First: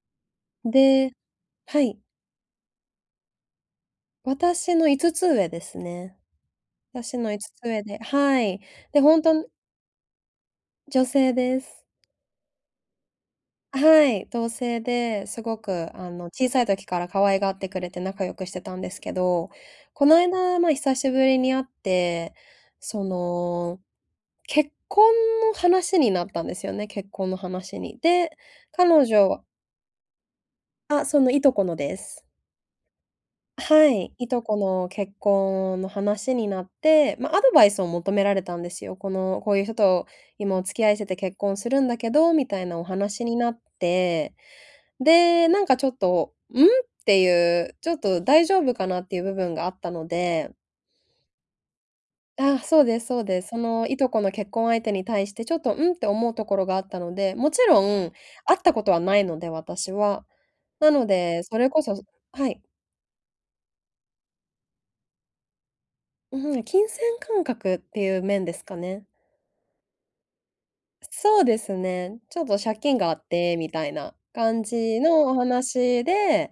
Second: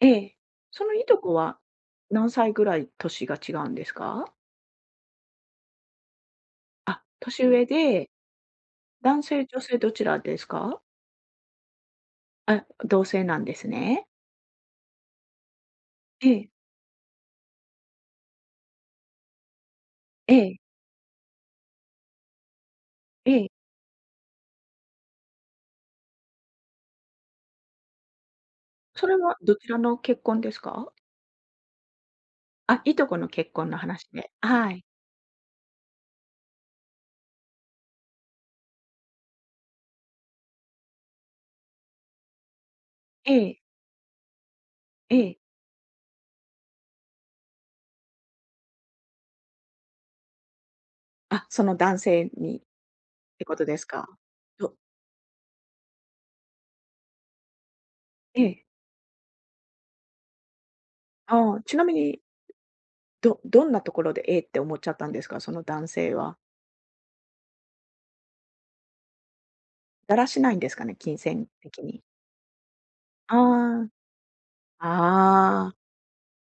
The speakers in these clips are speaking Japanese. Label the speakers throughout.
Speaker 1: ええ、
Speaker 2: ん
Speaker 1: そのい
Speaker 2: で
Speaker 1: とこは、
Speaker 2: はい。
Speaker 1: 何歳ぐらい年が違うんですか？
Speaker 2: 私の5つ上ですね。
Speaker 1: あ、
Speaker 2: 私のい
Speaker 1: 年
Speaker 2: つつ
Speaker 1: 上
Speaker 2: 上で
Speaker 1: で、
Speaker 2: はい。で、ほん
Speaker 1: 男
Speaker 2: と、
Speaker 1: 性、
Speaker 2: ん
Speaker 1: 女性どちらですか？
Speaker 2: 女性です。
Speaker 1: あ、同性なんです
Speaker 2: あ、は
Speaker 1: ね。
Speaker 2: い、同姓ですごく、あの、
Speaker 1: え
Speaker 2: 小
Speaker 1: え。
Speaker 2: さい時から可愛がってくれて仲良くしてたんですけど、こない
Speaker 1: え
Speaker 2: だ、
Speaker 1: え。
Speaker 2: まあ久しぶりに会って、そ
Speaker 1: ええ。
Speaker 2: の、結婚の話になったんですよね、結婚の話に。で、彼
Speaker 1: それは
Speaker 2: 女
Speaker 1: どちらの結婚ですか？
Speaker 2: あ、そのいとこのです。
Speaker 1: あ、いとこの結
Speaker 2: あ、
Speaker 1: 婚の
Speaker 2: は
Speaker 1: 話
Speaker 2: い、い
Speaker 1: で。
Speaker 2: と
Speaker 1: あ、
Speaker 2: こ
Speaker 1: はい。
Speaker 2: の結婚の話になって、ま、アドバイスを求められたんですよ。この、こういう人と今お付き合いしてて結婚するんだけど、みたいなお話
Speaker 1: え
Speaker 2: にな
Speaker 1: え。
Speaker 2: って、
Speaker 1: ええ。
Speaker 2: で、なんかちょっと、「うん？」ていう、ちょっと大丈夫かなっていう部分があったので
Speaker 1: あ、その男性
Speaker 2: ああ、
Speaker 1: にっ
Speaker 2: そうですそうで
Speaker 1: て
Speaker 2: す。
Speaker 1: こ
Speaker 2: そ
Speaker 1: とです
Speaker 2: のい
Speaker 1: か？
Speaker 2: とこの結婚
Speaker 1: ど
Speaker 2: 相手に対してちょっと「うん？」て思うところがあったので、もちろん
Speaker 1: え
Speaker 2: 会っ
Speaker 1: え。
Speaker 2: たことはないので私は。なので、
Speaker 1: あ
Speaker 2: そ
Speaker 1: あ、
Speaker 2: れ
Speaker 1: ち
Speaker 2: こ
Speaker 1: な
Speaker 2: そ、
Speaker 1: み
Speaker 2: ず
Speaker 1: に、
Speaker 2: はい。
Speaker 1: どどんなところで、「え？」って思っちゃったんですか、その男性は。
Speaker 2: うん、え、金銭感覚っていう面ですかね。
Speaker 1: だらしないんですかね、金
Speaker 2: そう
Speaker 1: 銭
Speaker 2: です
Speaker 1: 的に。
Speaker 2: ね、ちょっと借金があってみた
Speaker 1: あ
Speaker 2: いな感
Speaker 1: あ。
Speaker 2: じのお
Speaker 1: ああ。
Speaker 2: 話で、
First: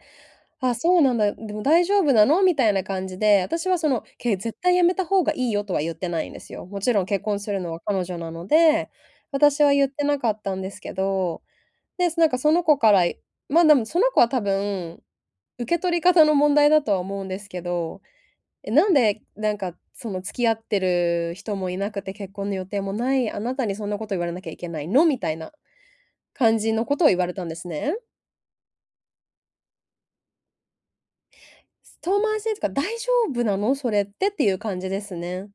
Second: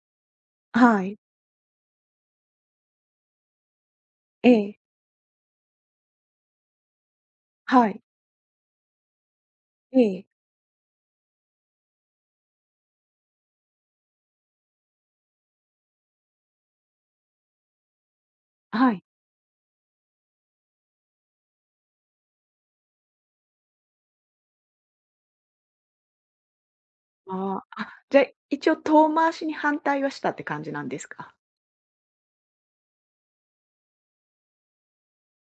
Speaker 2: 「あ、
Speaker 1: あ、
Speaker 2: そう
Speaker 1: は
Speaker 2: な
Speaker 1: い。
Speaker 2: んだ、ん、でも大丈夫なの？」みたいな感じで、私は「そのけ
Speaker 1: え
Speaker 2: 絶対
Speaker 1: え。
Speaker 2: やめた方がいいよ」とはゆってないんですよ。もちろん結婚するのは
Speaker 1: はい。
Speaker 2: 彼女なので、私はゆっ
Speaker 1: え
Speaker 2: てな
Speaker 1: え。
Speaker 2: かったんですけど、で、す、なんかその子から、いまあでもその子は多分、受け取り方の問題だとは思うんですけど、「え、
Speaker 1: あ、
Speaker 2: な
Speaker 1: は
Speaker 2: ん
Speaker 1: い。
Speaker 2: で、なんかその付き合ってる人もいなくて、結婚の予定もない、あなたにそんなこと言われなきゃいけないの？」みたいな、感じのことを言われたんで
Speaker 1: あ
Speaker 2: す
Speaker 1: あ、
Speaker 2: ね。
Speaker 1: あ、じゃ一応遠回しに反対はしたって感じなんですか？
Speaker 2: す遠回しっつか、「大丈夫なの、それって？」っていう感じですね。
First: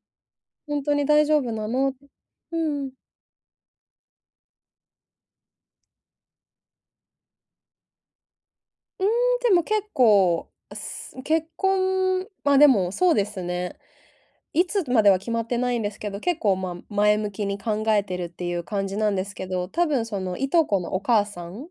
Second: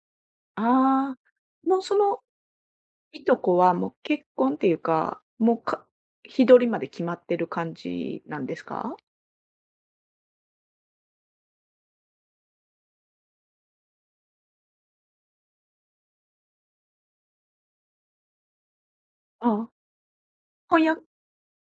Speaker 2: 「ほんとに
Speaker 1: ああ、
Speaker 2: 大丈夫な
Speaker 1: もう
Speaker 2: の？」う
Speaker 1: その、
Speaker 2: ふん。
Speaker 1: いとこはもう結婚っていうか、もうか日取りまで決まってる感じなんですか？
Speaker 2: うーん、でも結構、あ、すう結婚ま、でもそうですね。いつまでは決まってないんですけど、結構まあ、前向きに考えてるっていう感じなんですけど、
Speaker 1: あ、
Speaker 2: 多分その従
Speaker 1: こ
Speaker 2: 姉
Speaker 1: ん
Speaker 2: の
Speaker 1: や
Speaker 2: お母さん